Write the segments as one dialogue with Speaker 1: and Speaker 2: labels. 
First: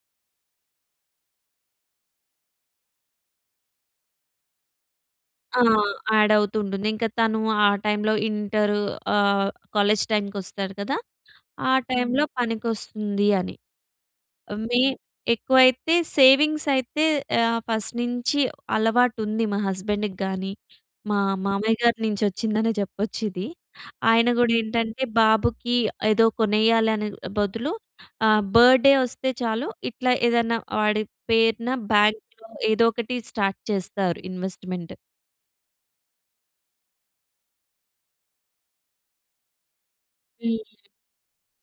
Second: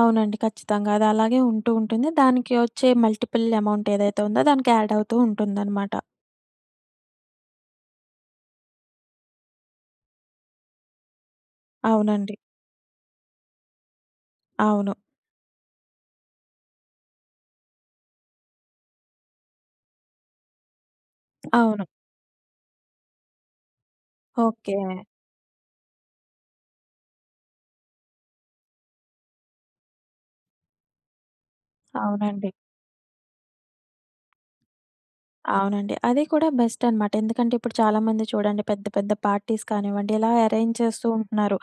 Speaker 1: అవునండి. ఖచ్చితంగా అదలాగే ఉంటూ ఉంటుంది. దానికి వచ్చే మల్టిపుల్ అమౌంట్ ఏదైతే ఉందో దానికి యాడ్ అవుతూ
Speaker 2: ఆ!
Speaker 1: ఉంటుందనమాట.
Speaker 2: యాడ్ అవుతూ ఉంటుంది. ఇంకా తను ఆ టైంలో ఇంటర్ ఆహ్, కాలేజ్ టైంకొస్తాడు కద. ఆ టైంలో
Speaker 1: అవునండి.
Speaker 2: పనికొస్తుంది అని. మే
Speaker 1: అవును.
Speaker 2: ఎక్కువైతే సేవింగ్స్ అయితే ఆహ్, ఫస్ట్ నుంచి అలవాటు ఉంది మా హస్బండ్‌ గాని, మా మామయ్య
Speaker 1: అవును.
Speaker 2: గారి నుంచొచ్చిందనే జెప్పొచ్చు ఇది. ఆయన కూడా
Speaker 1: ఓకె.
Speaker 2: ఏంటంటే బాబుకి ఏదో కొనేయాలి అనే బదులు ఆహ్, బర్డే వస్తే చాలు ఇట్లా ఏదన్నా వాడి పేరున బ్యాంక్‌లో
Speaker 1: అవునండి.
Speaker 2: ఏదో ఒకటి స్టార్ట్ చేస్తారు ఇన్‌వస్ట్‌మెంట్.
Speaker 1: అవునండి. అది కూడా బెస్ట్ అనమాట. ఎందుకంటే ఇప్పుడు చాలామంది చూడండి పెద్ద పెద్ద పార్టీస్ కానివ్వండి ఇలా అరేంజ్
Speaker 2: హ్మ్.
Speaker 1: చేస్తూ ఉంటున్నారు.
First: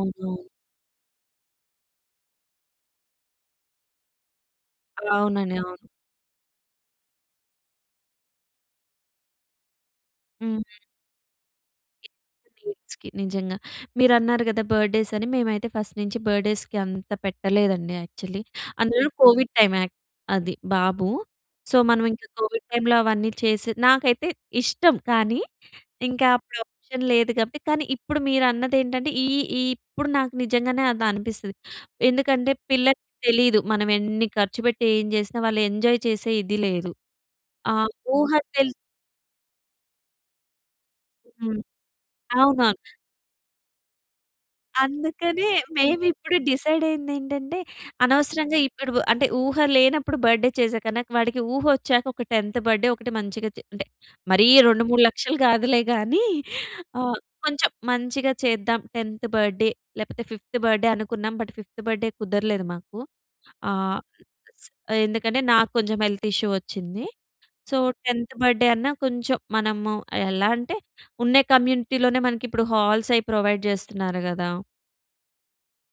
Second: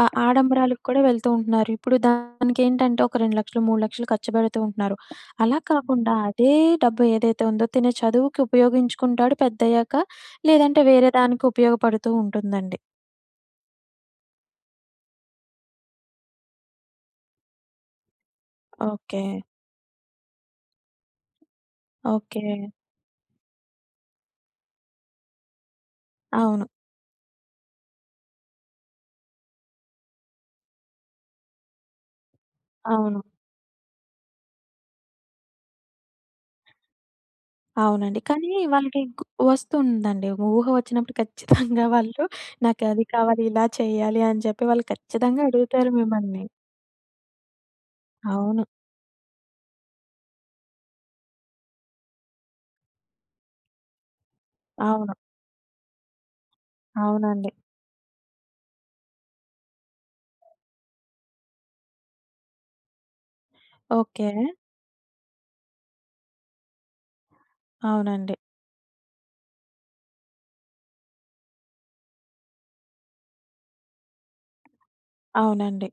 Speaker 1: ఆహ్, ఆడంబరాలకు కూడా వెళ్తూ ఉంటున్నారు. ఇప్పుడు దానికి ఏంటంటే ఒక 2,00,000 3,00,000 ఖర్చుపెడుతూ ఉంటున్నారు.
Speaker 2: అవునండి.
Speaker 1: అలా
Speaker 2: అవును.
Speaker 1: కాకుండా అదే డబ్బు ఏదైతే ఉందో తను చదువుకి ఉపయోగించుకుంటాడు పెద్దయ్యాక
Speaker 2: హ్మ్.
Speaker 1: లేదంటే వేరే దానికి ఉపయోగపడుతూ ఉంటుందండి.
Speaker 2: కిడ్స్‌కి నిజంగా. మీరు అన్నారు గద, బర్డ్ డే‌స్ అని మేమైతే ఫస్ట్ నుంచి బర్డేస్‌కి అంత పెట్టలేదండి యాక్చువలీ. అందులో
Speaker 1: ఓకె.
Speaker 2: కోవిడ్ టైమ్ యాక్ అది బాబు. సో మనం ఇంకా
Speaker 1: ఓకె.
Speaker 2: కోవిడ్ టైమ్‌లో అవన్నీ చేసి నాకైతే ఇష్టం కానీ, ఇంకా అప్పుడు
Speaker 1: అవును.
Speaker 2: ఆప్షన్ లేదు కాబట్టి. కానీ, ఇప్పుడు మీరు అన్నదేంటంటే ఈ ఈ ఇప్పుడు నాకు నిజంగానే అది అనిపిస్తది. ఎందుకంటే పిల్లలకి
Speaker 1: అవును.
Speaker 2: తెలీదు. మనం ఎన్ని ఖర్చుపెట్టి ఏం జేసినా వాళ్ళు ఎంజాయ్ చేసే ఇది లేదు. ఆ
Speaker 1: అవునండి.
Speaker 2: ఊహ
Speaker 1: కానీ
Speaker 2: తెల్
Speaker 1: వాళ్ళకి ఇంక వస్తుందండి. ఊహ వచ్చినప్పుడు
Speaker 2: హ్మ్.
Speaker 1: ఖచ్చితంగా వాళ్ళు
Speaker 2: అవునవును.
Speaker 1: నాకు అది కావాలి, ఇలా చెయ్యాలి అని చెప్పి వాళ్ళు ఖచ్చితంగా
Speaker 2: అందుకనే
Speaker 1: అడుగుతారు
Speaker 2: మేము ఇప్పుడు
Speaker 1: మిమ్మల్ని.
Speaker 2: డిసైడయ్యిందేంటంటే. అనవసరంగా
Speaker 1: అవును.
Speaker 2: ఇప్పుడు అంటే, ఊహ లేనప్పుడు బర్డే చేసేకన్నా వాడికి ఊహ ఒచ్చాక ఒక టెంత్ బర్డ్ డే ఒకటి మంచిగా చె అంటే మరీ రెండు మూడు
Speaker 1: అవును.
Speaker 2: లక్షలు కాదులే గాని ఆహ్,
Speaker 1: అవునండి.
Speaker 2: కొంచెం మంచిగా చేద్దాం 10థ్ బర్డే లేకపోతే ఫిఫ్త్ బర్త్డే అనుకున్నాం. బట్ ఫిఫ్త్ బర్డే కుదర్లేదు మాకు. ఆహ్,
Speaker 1: ఓకె.
Speaker 2: ఎందుకంటే నాకు కొంచెం హెల్త్ ఇష్యూ ఒచ్చింది. సో, 10థ్
Speaker 1: అవునండి.
Speaker 2: బర్డే అన్నా కొంచెం మనము ఎలా అంటే ఉన్న కమ్యూనిటీలోనే మనకి ఇప్పుడు హాల్స్ అవి ప్రొవైడ్ జేస్తున్నారు గదా.
Speaker 1: అవునండి.